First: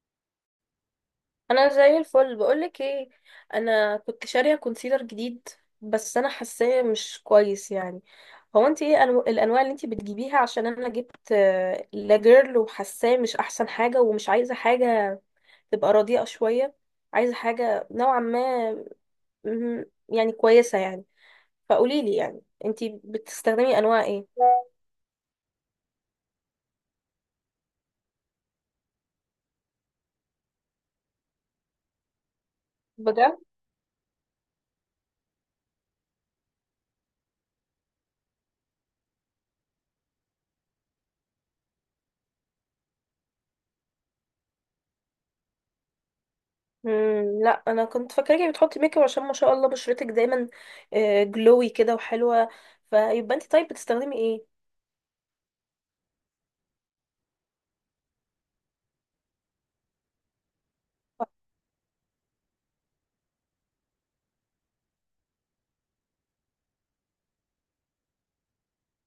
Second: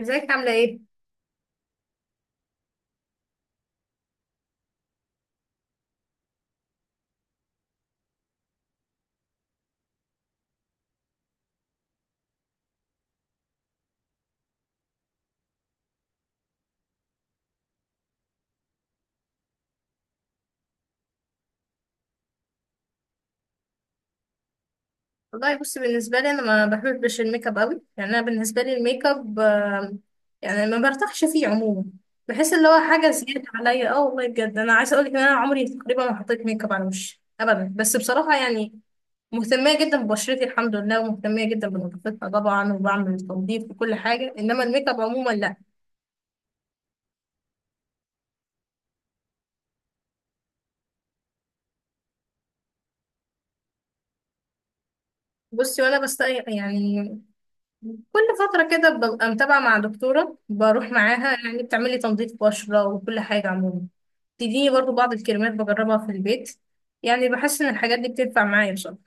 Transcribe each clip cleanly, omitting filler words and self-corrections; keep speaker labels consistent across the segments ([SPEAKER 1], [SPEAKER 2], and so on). [SPEAKER 1] ازيك عاملة ايه؟
[SPEAKER 2] انا زي الفل، بقولك ايه. انا كنت شارية كونسيلر جديد، بس انا حاساه مش كويس يعني. هو انت ايه الانواع اللي انت بتجيبيها؟ عشان انا جبت لاجيرل، وحاساه مش احسن حاجة، ومش عايزة حاجة تبقى رديئة شوية. عايزة حاجة نوعا ما مهم، يعني كويسة يعني. فقوليلي يعني انت بتستخدمي انواع ايه؟
[SPEAKER 1] والله بصي بالنسبة لي انا ما بحبش الميك اب قوي، يعني انا بالنسبة لي الميك اب يعني ما برتاحش فيه عموما. بحس اللي هو حاجة
[SPEAKER 2] بجد.
[SPEAKER 1] زيادة عليا. اه والله بجد انا عايزة اقولك ان انا عمري تقريبا ما حطيت ميك اب على وشي ابدا، بس بصراحة يعني مهتمية جدا ببشرتي الحمد لله، ومهتمية جدا بنظافتها طبعا، وبعمل تنظيف وكل حاجة، انما الميك اب عموما لا.
[SPEAKER 2] مم، لا انا كنت فاكراكي بتحطي ميك اب عشان ما شاء الله بشرتك دايما جلوي كده وحلوه. فيبقى انت طيب بتستخدمي ايه؟
[SPEAKER 1] بصي وانا بستقي يعني كل فترة كده ببقى متابعة مع دكتورة، بروح معاها يعني بتعملي تنظيف بشرة وكل حاجة عموما. تديني برضو بعض الكريمات بجربها في البيت، يعني بحس ان الحاجات دي بتنفع معايا بصراحة.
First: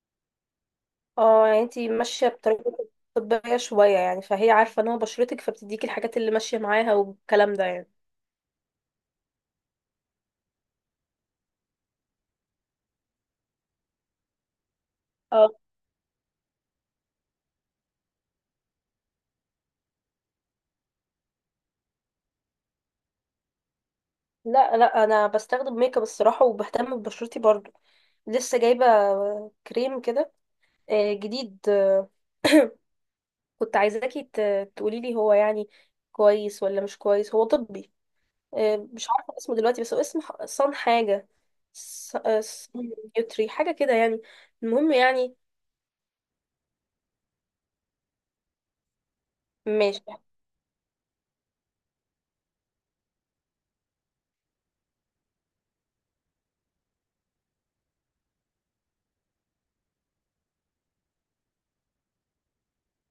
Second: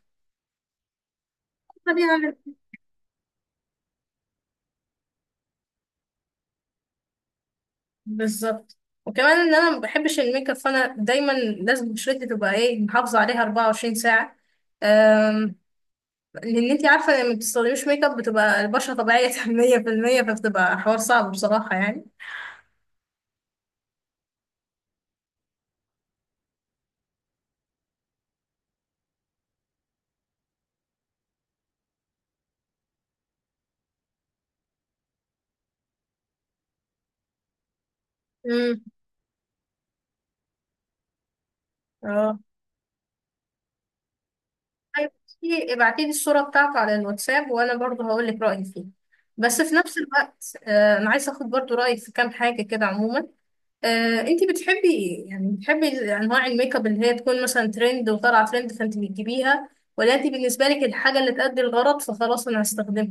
[SPEAKER 2] اه، يعني انت ماشيه
[SPEAKER 1] طبيعي.
[SPEAKER 2] بطريقه طبيه شويه يعني، فهي عارفه نوع بشرتك فبتديكي الحاجات اللي ماشيه معاها والكلام ده يعني.
[SPEAKER 1] بالظبط. وكمان ان انا ما بحبش الميك اب، فانا دايما لازم بشرتي تبقى ايه، محافظة عليها 24 ساعة. أم...
[SPEAKER 2] اه.
[SPEAKER 1] لان انتي عارفة لما بتستخدميش ميك اب بتبقى البشرة طبيعية 100%، فبتبقى حوار صعب بصراحة يعني.
[SPEAKER 2] لا لا، انا بستخدم ميك اب الصراحه، وبهتم ببشرتي برضو. لسه جايبه كريم كده، جديد كنت عايزاكي تقولي لي، هو يعني كويس ولا مش كويس؟ هو طبي.
[SPEAKER 1] امم.
[SPEAKER 2] مش عارفة اسمه دلوقتي، بس هو اسم صن حاجة.
[SPEAKER 1] اه
[SPEAKER 2] صن يوتري حاجة كده يعني. المهم
[SPEAKER 1] طيب
[SPEAKER 2] يعني.
[SPEAKER 1] ابعتي لي الصورة بتاعته على الواتساب وانا برضه هقول لك رأيي فيه. بس في نفس
[SPEAKER 2] ماشي.
[SPEAKER 1] الوقت انا عايزة اخد برضه رأيك في كام حاجة كده عموما. انتي بتحبي ايه، يعني بتحبي انواع الميك اب اللي هي تكون مثلا ترند وطالعة ترند فانت بتجيبيها، ولا انتي بالنسبة لك الحاجة اللي تأدي الغرض فخلاص انا هستخدمها؟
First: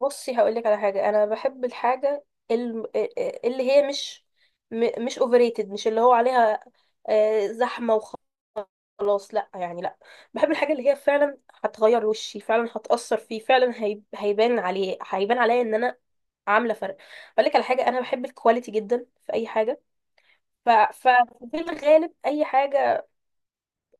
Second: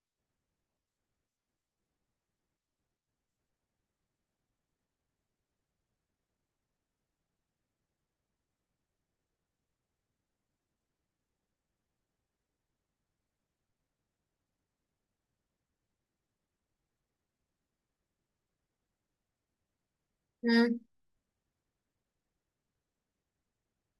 [SPEAKER 2] بصي، هقولك على حاجة. أنا بحب الحاجة اللي هي مش مش overrated، مش اللي هو عليها زحمة، وخلاص. لأ يعني لأ. بحب الحاجة اللي هي فعلا هتغير وشي، فعلا هتأثر فيه فعلا، هيبان عليه، هيبان عليا إن أنا عامله فرق. اقول لك على حاجه، انا بحب الكواليتي جدا في اي حاجه. ف...
[SPEAKER 1] مم.
[SPEAKER 2] ف- في الغالب اي حاجه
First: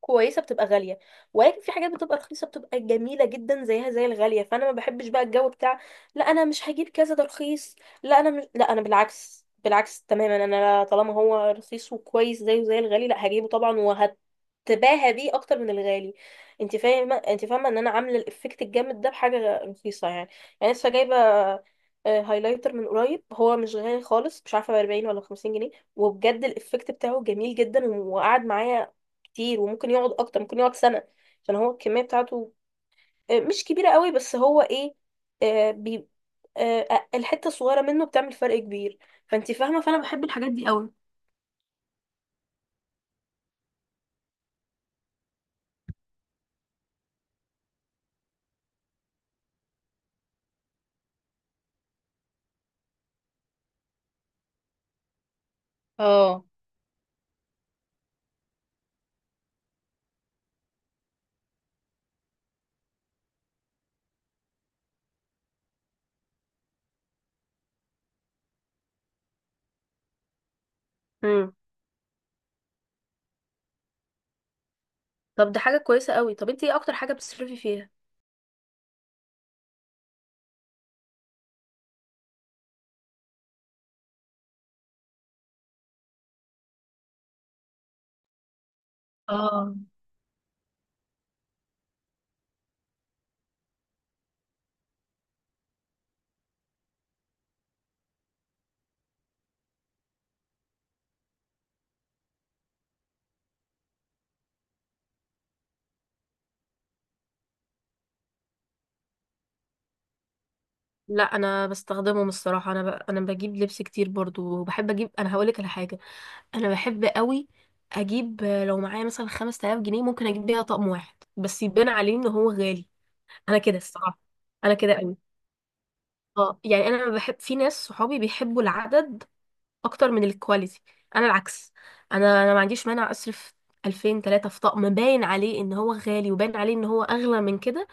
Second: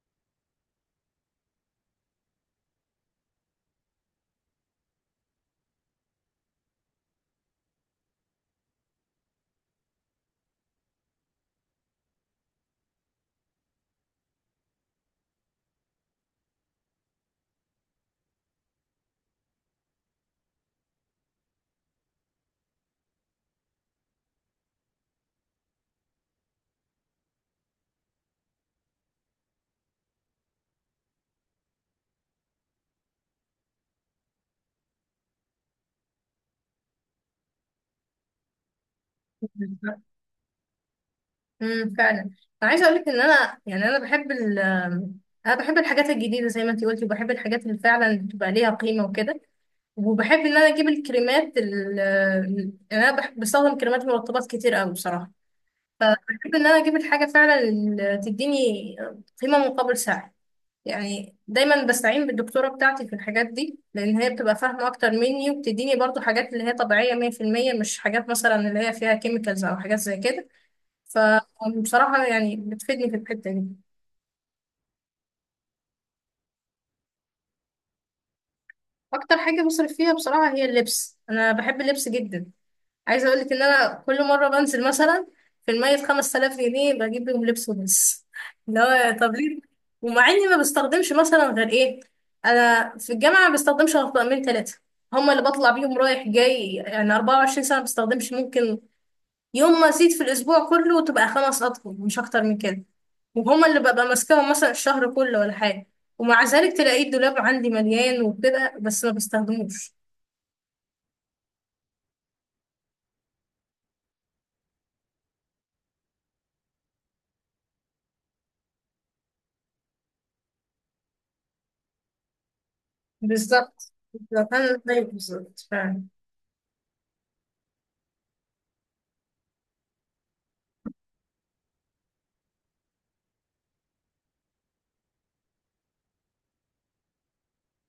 [SPEAKER 2] كويسه بتبقى غاليه، ولكن في حاجات بتبقى رخيصه بتبقى جميله جدا، زيها زي الغاليه. فانا ما بحبش بقى الجو بتاع لا انا مش هجيب كذا ده رخيص. لا انا مش، لا انا بالعكس، بالعكس تماما. انا طالما هو رخيص وكويس زيه زي الغالي، لا هجيبه طبعا وهتباهى بيه اكتر من الغالي. انت فاهمه ان انا عامله الافكت الجامد ده بحاجه رخيصه يعني. يعني لسه جايبه هايلايتر من قريب، هو مش غالي خالص، مش عارفه ب 40 ولا 50 جنيه، وبجد الافكت بتاعه جميل جدا، وقعد معايا كتير وممكن يقعد اكتر، ممكن يقعد سنة، عشان هو الكمية بتاعته مش كبيرة قوي، بس هو ايه، آه، بي آه، آه، الحتة الصغيرة منه بتعمل فرق كبير. فانت فاهمة، فانا بحب الحاجات دي قوي.
[SPEAKER 1] فعلا. انا عايزه اقول لك ان انا يعني انا بحب ال انا بحب الحاجات الجديده زي ما انت قلتي، وبحب الحاجات اللي فعلا بتبقى ليها قيمه وكده. وبحب ان انا اجيب الكريمات انا بحب بستخدم كريمات مرطبات كتير قوي بصراحه.
[SPEAKER 2] اه.
[SPEAKER 1] فبحب ان انا اجيب الحاجه فعلا اللي تديني قيمه مقابل سعر. يعني دايما بستعين بالدكتوره بتاعتي في الحاجات دي، لان هي بتبقى فاهمه اكتر مني، وبتديني برضو حاجات اللي هي طبيعيه 100%، مش حاجات مثلا اللي هي فيها كيميكالز او حاجات زي كده.
[SPEAKER 2] امم.
[SPEAKER 1] فبصراحه يعني بتفيدني في الحته دي.
[SPEAKER 2] طب ده حاجة كويسة قوي. طب انت ايه اكتر حاجة بتصرفي فيها؟
[SPEAKER 1] اكتر حاجه بصرف فيها بصراحه هي اللبس، انا بحب اللبس جدا. عايزه اقول لك ان انا كل مره بنزل مثلا في المية 5000 جنيه بجيب بيهم لبس وبس، اللي هو طب ليه؟
[SPEAKER 2] اه.
[SPEAKER 1] ومع اني ما بستخدمش مثلا غير ايه، انا في الجامعه ما بستخدمش غير طقمين ثلاثه، هما اللي بطلع بيهم رايح جاي يعني 24 ساعه. ما بستخدمش، ممكن يوم ما ازيد في الاسبوع كله تبقى خمس اطقم مش اكتر من كده، وهما اللي ببقى ماسكاهم مثلا الشهر كله ولا حاجه، ومع ذلك تلاقي الدولاب عندي مليان وكده بس ما بستخدموش.
[SPEAKER 2] لا انا بستخدمهم الصراحه. انا بجيب لبس كتير برضو، وبحب اجيب. انا هقولك على حاجه، انا بحب قوي اجيب، لو معايا مثلا 5000 جنيه، ممكن اجيب بيها طقم واحد بس، يبان عليه ان هو غالي. انا كده
[SPEAKER 1] بالظبط
[SPEAKER 2] الصراحه،
[SPEAKER 1] بالظبط
[SPEAKER 2] انا
[SPEAKER 1] انا
[SPEAKER 2] كده
[SPEAKER 1] زيك
[SPEAKER 2] قوي.
[SPEAKER 1] بالظبط فعلا.
[SPEAKER 2] اه يعني انا بحب. في ناس صحابي بيحبوا العدد اكتر من الكواليتي، انا العكس. انا ما عنديش مانع اصرف 2000 3 في طقم باين عليه ان هو غالي، وباين عليه ان هو اغلى من كده،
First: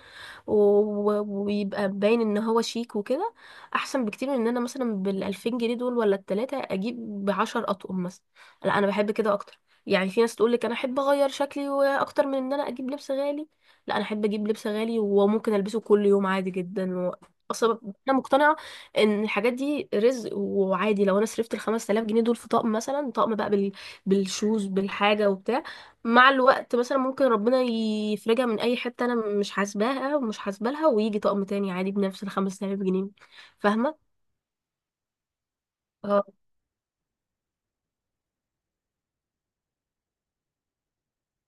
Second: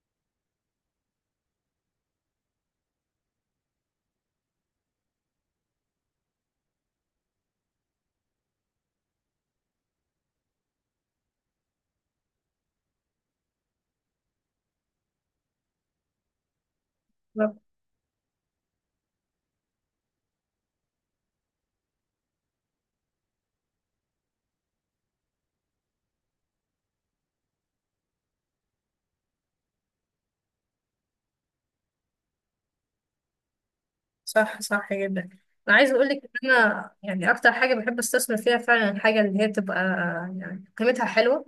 [SPEAKER 2] ويبقى باين ان هو شيك وكده، احسن بكتير من ان انا مثلا بالألفين جنيه دول ولا التلاتة اجيب بعشر اطقم مثلا. لا انا بحب كده اكتر. يعني في ناس تقولك انا احب اغير شكلي واكتر من ان انا اجيب لبس غالي، لا انا احب اجيب لبس غالي، وممكن البسه كل يوم عادي جدا و... اصلا انا مقتنعه ان الحاجات دي رزق، وعادي لو انا صرفت ال 5000 جنيه دول في طقم مثلا، طقم بقى بالشوز بالحاجه وبتاع، مع الوقت مثلا ممكن ربنا يفرجها من اي حته انا مش حاسباها ومش حاسبه لها، ويجي طقم تاني عادي بنفس ال 5000 جنيه. فاهمه؟
[SPEAKER 1] صح. صح جدا. انا عايز اقول لك
[SPEAKER 2] اه.
[SPEAKER 1] ان انا يعني اكتر حاجه بحب استثمر فيها فعلا الحاجه اللي هي تبقى يعني قيمتها حلوه،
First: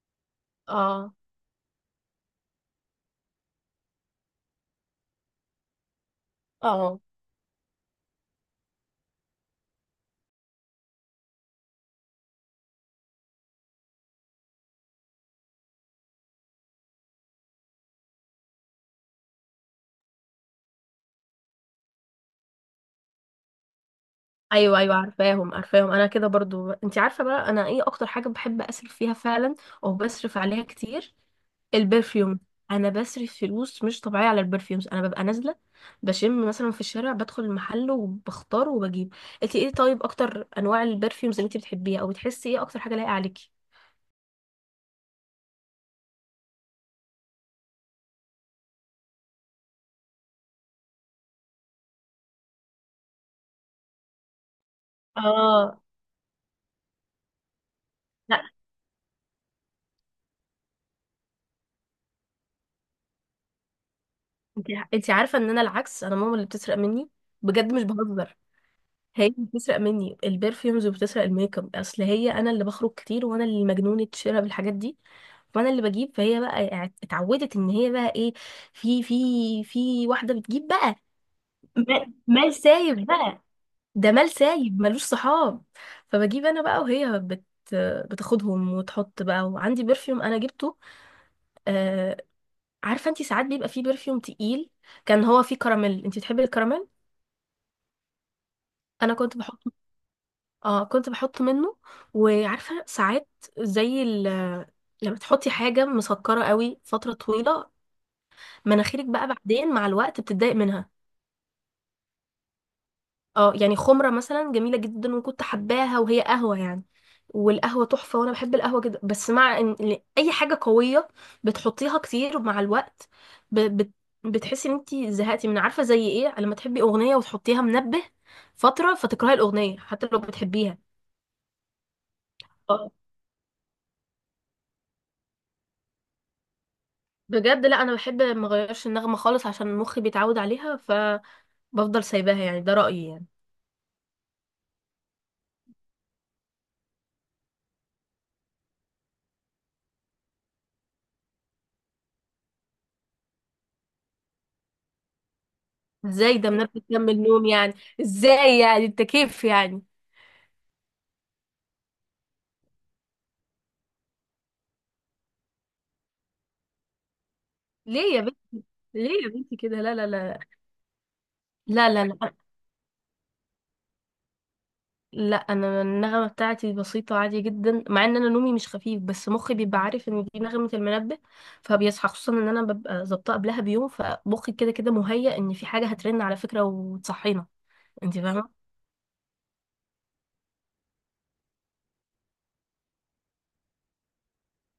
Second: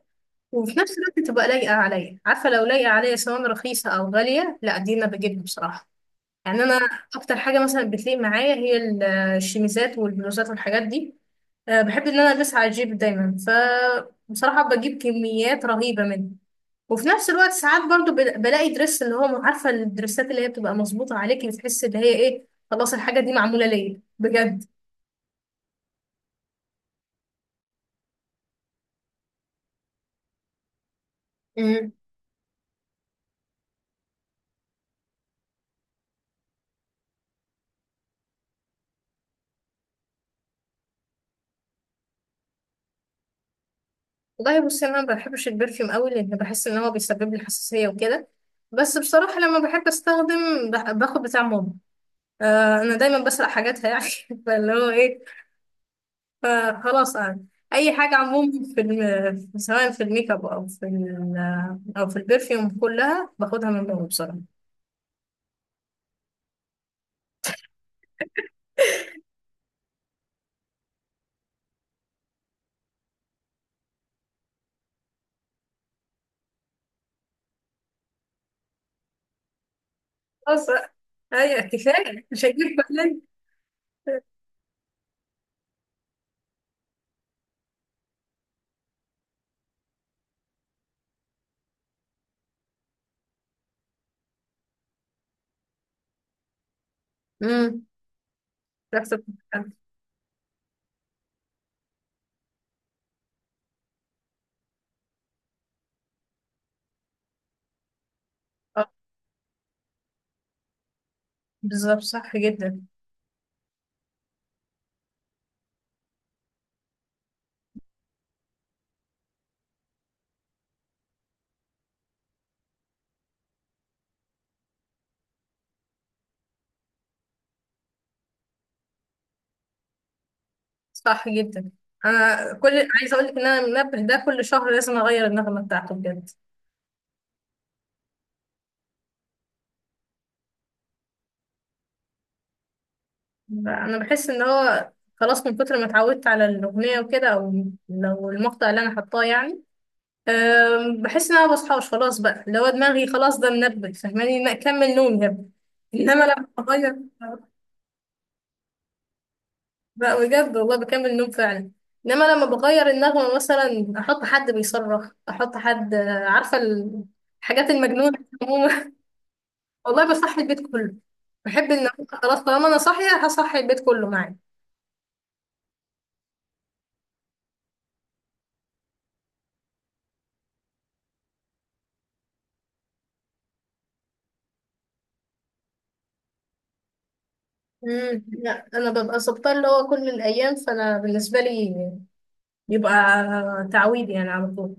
[SPEAKER 1] وفي نفس
[SPEAKER 2] اه.
[SPEAKER 1] الوقت تبقى لايقه عليا. عارفه لو لايقه عليا سواء رخيصه او غاليه لا، دي انا بجيبها بصراحه. يعني انا
[SPEAKER 2] اه.
[SPEAKER 1] اكتر حاجه مثلا بتليق معايا هي الشميزات والبلوزات والحاجات دي. بحب ان انا البسها على الجيب دايما، فبصراحة بجيب كميات رهيبة منه. وفي نفس الوقت ساعات برضو بلاقي درس اللي هو، عارفة الدرسات اللي هي بتبقى مظبوطة عليكي، بتحس اللي هي ايه، خلاص الحاجة دي معمولة ليا بجد.
[SPEAKER 2] ايوه ايوه، عارفاهم عارفاهم. انا كده برضو. انت عارفه بقى انا ايه اكتر حاجه بحب اصرف فيها فعلا، او بصرف عليها كتير؟
[SPEAKER 1] امم.
[SPEAKER 2] البرفيوم. انا بصرف فلوس مش طبيعيه على البرفيومز. انا ببقى نازله بشم مثلا في الشارع، بدخل المحل وبختار وبجيب. انت ايه طيب اكتر انواع البرفيومز اللي انت بتحبيها، او بتحسي ايه اكتر حاجه لايقه عليكي؟
[SPEAKER 1] والله بصي انا ما بحبش البرفيوم قوي، لان بحس ان هو بيسبب لي حساسيه وكده. بس بصراحه لما بحب استخدم باخد بتاع ماما. آه انا دايما بسرق حاجاتها يعني. فاللي هو ايه،
[SPEAKER 2] اه.
[SPEAKER 1] فخلاص يعني اي حاجه
[SPEAKER 2] لا.
[SPEAKER 1] عموما في سواء في الميك اب او في ال... او في البرفيوم، كلها باخدها من بره بسرعه.
[SPEAKER 2] انت انت عارفه ان انا العكس؟ انا ماما اللي بتسرق مني، بجد مش بهزر. هي اللي بتسرق مني البرفيومز، وبتسرق الميك اب، اصل هي، انا اللي بخرج كتير، وانا اللي مجنونه شراء بالحاجات دي، وانا اللي بجيب، فهي بقى اتعودت ان هي بقى ايه، في في في واحده
[SPEAKER 1] خلاص
[SPEAKER 2] بتجيب
[SPEAKER 1] بقى.
[SPEAKER 2] بقى.
[SPEAKER 1] ايوه
[SPEAKER 2] مال
[SPEAKER 1] كفايه، مش
[SPEAKER 2] مال
[SPEAKER 1] هجيب.
[SPEAKER 2] سايب
[SPEAKER 1] بالين.
[SPEAKER 2] بقى، ده مال سايب ملوش صحاب. فبجيب انا بقى، وهي بتاخدهم وتحط بقى. وعندي برفيوم انا جبته، آه، عارفه انتي ساعات بيبقى فيه برفيوم تقيل، كان هو فيه كراميل. انتي بتحبي الكراميل؟
[SPEAKER 1] امم. ريحة
[SPEAKER 2] انا كنت بحط،
[SPEAKER 1] البقال.
[SPEAKER 2] اه كنت بحط منه. وعارفه ساعات زي ال... لما تحطي حاجه مسكره قوي فتره طويله،
[SPEAKER 1] آه،
[SPEAKER 2] مناخيرك بقى بعدين مع الوقت بتتضايق منها.
[SPEAKER 1] بالظبط صح جدا.
[SPEAKER 2] اه، يعني خمرة مثلا جميلة جدا وكنت حباها، وهي قهوة يعني. والقهوة تحفة، وانا بحب القهوة جدا. بس مع ان اي حاجة قوية بتحطيها كتير، مع الوقت ب... بت... بتحسي ان انتي زهقتي من عارفة زي ايه لما تحبي اغنية وتحطيها منبه فترة، فتكرهي الاغنية حتى لو بتحبيها.
[SPEAKER 1] صح جدا. انا كل
[SPEAKER 2] اه.
[SPEAKER 1] عايزه اقول لك ان انا المنبه ده كل شهر لازم اغير النغمه بتاعته بجد.
[SPEAKER 2] بجد. لا انا بحب ما اغيرش النغمة خالص، عشان مخي بيتعود عليها فبفضل سايباها يعني، ده رأيي يعني.
[SPEAKER 1] انا بحس ان هو خلاص من كتر ما اتعودت على الاغنيه وكده، او لو المقطع اللي انا حطاه يعني بحس ان انا مبصحاش خلاص بقى، لو دماغي خلاص ده منبه، فاهماني إن اكمل نوم يا ابني. انما
[SPEAKER 2] ازاي
[SPEAKER 1] لما
[SPEAKER 2] ده منبه
[SPEAKER 1] بغير
[SPEAKER 2] كمل نوم يعني؟ ازاي يعني، انت كيف يعني؟
[SPEAKER 1] بقى، بجد والله بكمل نوم فعلا. انما لما بغير النغمه مثلا احط حد بيصرخ، احط حد، عارفه، الحاجات
[SPEAKER 2] ليه
[SPEAKER 1] المجنونه
[SPEAKER 2] يا،
[SPEAKER 1] عموما.
[SPEAKER 2] ليه يا بنتي كده؟ لا لا
[SPEAKER 1] والله
[SPEAKER 2] لا،
[SPEAKER 1] بصحي البيت كله. بحب
[SPEAKER 2] لا
[SPEAKER 1] ان
[SPEAKER 2] لا لا
[SPEAKER 1] خلاص طالما انا صاحيه هصحي البيت كله معايا.
[SPEAKER 2] لا. انا النغمه بتاعتي بسيطه عادي جدا، مع ان انا نومي مش خفيف، بس مخي بيبقى عارف ان دي نغمه المنبه فبيصحى. خصوصا ان انا ببقى ظابطه قبلها بيوم، فمخي كده كده مهيأ ان في حاجه هترن على فكره وتصحينا. انت
[SPEAKER 1] امم.
[SPEAKER 2] فاهمه؟
[SPEAKER 1] لا انا ببقى ظابطه اللي هو كل الايام، فانا بالنسبه لي بيبقى تعويض يعني على طول.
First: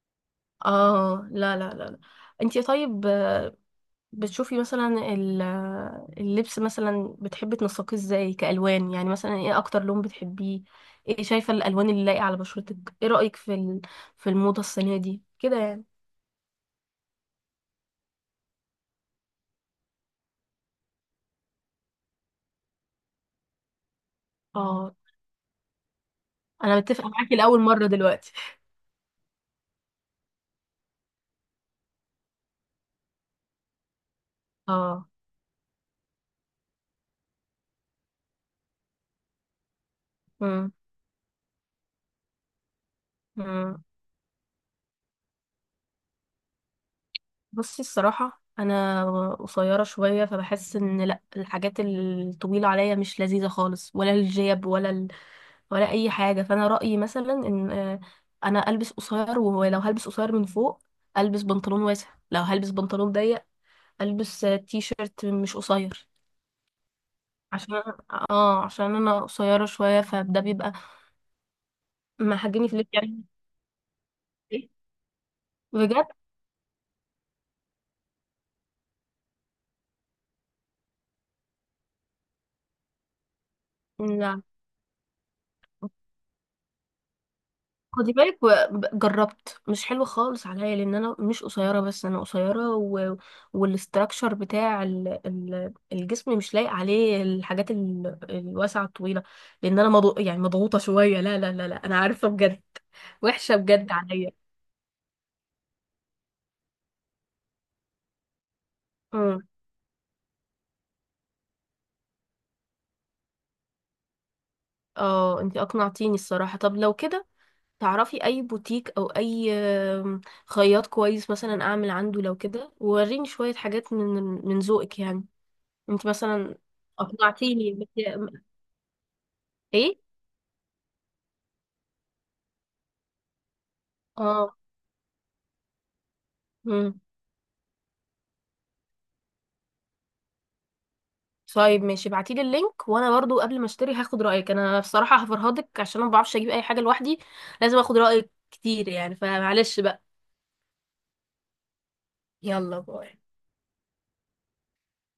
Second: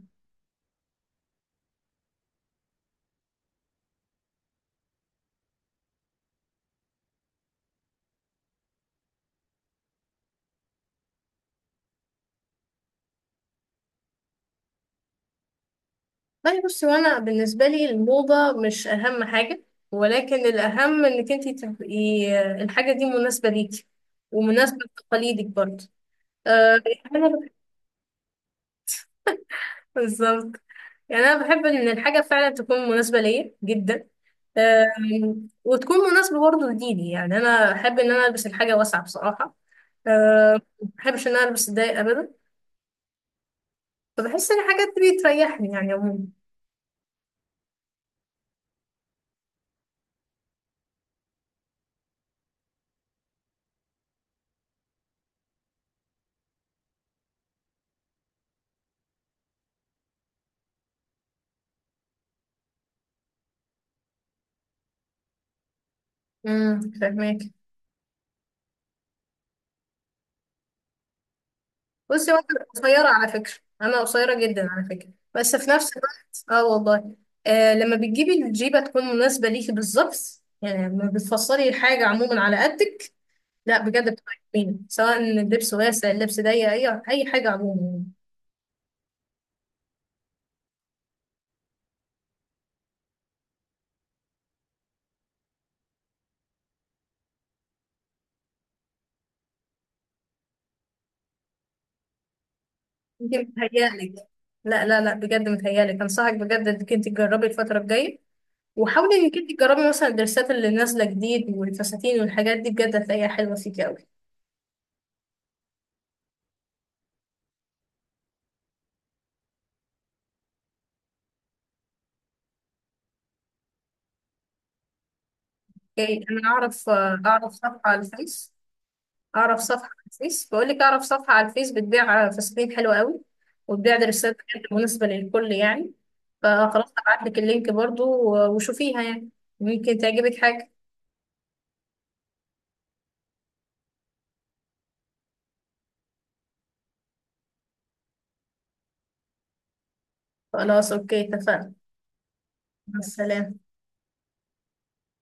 [SPEAKER 2] اه. لا لا لا، لا. انت طيب بتشوفي مثلا ال- اللبس مثلا بتحبي تنسقيه ازاي كألوان؟ يعني مثلا ايه اكتر لون بتحبيه؟ ايه شايفة الألوان اللي لايقة على بشرتك؟ ايه رأيك في في الموضة السنة دي كده يعني؟
[SPEAKER 1] طيب بصي، وانا بالنسبه لي الموضه مش اهم حاجه، ولكن الاهم انك انت تبقي الحاجه دي مناسبه ليكي، ومناسبه
[SPEAKER 2] اه.
[SPEAKER 1] لتقاليدك برضه.
[SPEAKER 2] انا
[SPEAKER 1] آه يعني
[SPEAKER 2] متفقة
[SPEAKER 1] انا
[SPEAKER 2] معاكي لأول مرة دلوقتي.
[SPEAKER 1] بالظبط. يعني انا بحب ان الحاجه فعلا تكون مناسبه ليا جدا. آه،
[SPEAKER 2] اه.
[SPEAKER 1] وتكون مناسبه برضه لديني. يعني انا احب ان انا البس الحاجه واسعه بصراحه. آه،
[SPEAKER 2] مم.
[SPEAKER 1] ما بحبش ان انا البس ضيق ابدا،
[SPEAKER 2] مم.
[SPEAKER 1] فبحس ان الحاجات دي بتريحني يعني عموما.
[SPEAKER 2] بصي الصراحة، أنا قصيرة شوية فبحس إن لأ، الحاجات الطويلة عليا مش لذيذة خالص، ولا الجيب، ولا ولا اي حاجه. فانا رايي مثلا ان انا البس قصير، ولو هلبس قصير من فوق البس بنطلون واسع، لو هلبس بنطلون ضيق البس تي شيرت مش قصير.
[SPEAKER 1] فاهمك.
[SPEAKER 2] عشان، اه عشان انا قصيره شويه، فده بيبقى
[SPEAKER 1] بصي وانا
[SPEAKER 2] محجني في اللبس
[SPEAKER 1] قصيره
[SPEAKER 2] يعني.
[SPEAKER 1] على فكره، انا قصيره
[SPEAKER 2] إيه؟
[SPEAKER 1] جدا على فكره. بس في نفس
[SPEAKER 2] بجد.
[SPEAKER 1] الوقت اه والله آه، لما بتجيبي الجيبه تكون مناسبه ليكي بالظبط، يعني لما بتفصلي الحاجه عموما على قدك، لا بجد بتبقى
[SPEAKER 2] لا
[SPEAKER 1] جميله، سواء اللبس واسع اللبس ضيق اي اي حاجه عموما يعني.
[SPEAKER 2] خدي بالك، جربت، مش حلو خالص عليا، لان انا مش قصيره بس، انا قصيره و... والاستراكشر بتاع الجسم مش لايق عليه الحاجات الواسعه الطويله، لان انا يعني مضغوطه شويه. لا لا لا لا، انا عارفه بجد،
[SPEAKER 1] انت
[SPEAKER 2] وحشه بجد
[SPEAKER 1] متهيألك،
[SPEAKER 2] عليا.
[SPEAKER 1] لا لا لا بجد متهيألك، انصحك بجد انك انت تجربي الفتره الجايه، وحاولي انك
[SPEAKER 2] امم.
[SPEAKER 1] انت تجربي مثلا الدرسات اللي نازله جديد والفساتين والحاجات دي، بجد هتلاقيها حلوه فيكي قوي.
[SPEAKER 2] اه انتي اقنعتيني الصراحه. طب لو كده، تعرفي اي بوتيك او اي خياط كويس مثلا اعمل عنده لو كده، ووريني شويه حاجات من ذوقك يعني، انت
[SPEAKER 1] اوكي انا
[SPEAKER 2] مثلا.
[SPEAKER 1] اعرف اعرف
[SPEAKER 2] اقنعتيني.
[SPEAKER 1] صفحه على الفيس. اعرف صفحه على
[SPEAKER 2] ايه.
[SPEAKER 1] الفيس، بقول لك اعرف صفحه على الفيس بتبيع فساتين حلوه قوي، وبتبيع دريسات
[SPEAKER 2] اه.
[SPEAKER 1] كانت مناسبه للكل يعني. فخلاص
[SPEAKER 2] امم.
[SPEAKER 1] هبعت لك اللينك برضو وشوفيها يعني، ممكن تعجبك حاجه.
[SPEAKER 2] طيب ماشي، ابعتيلي اللينك. وانا برضو قبل ما اشتري هاخد رايك. انا بصراحه هفرهدك، عشان أنا ما بعرفش اجيب اي حاجه لوحدي، لازم اخد رايك كتير يعني. فمعلش بقى.
[SPEAKER 1] خلاص اوكي اتفقنا.
[SPEAKER 2] يلا
[SPEAKER 1] مع
[SPEAKER 2] باي.
[SPEAKER 1] السلامه.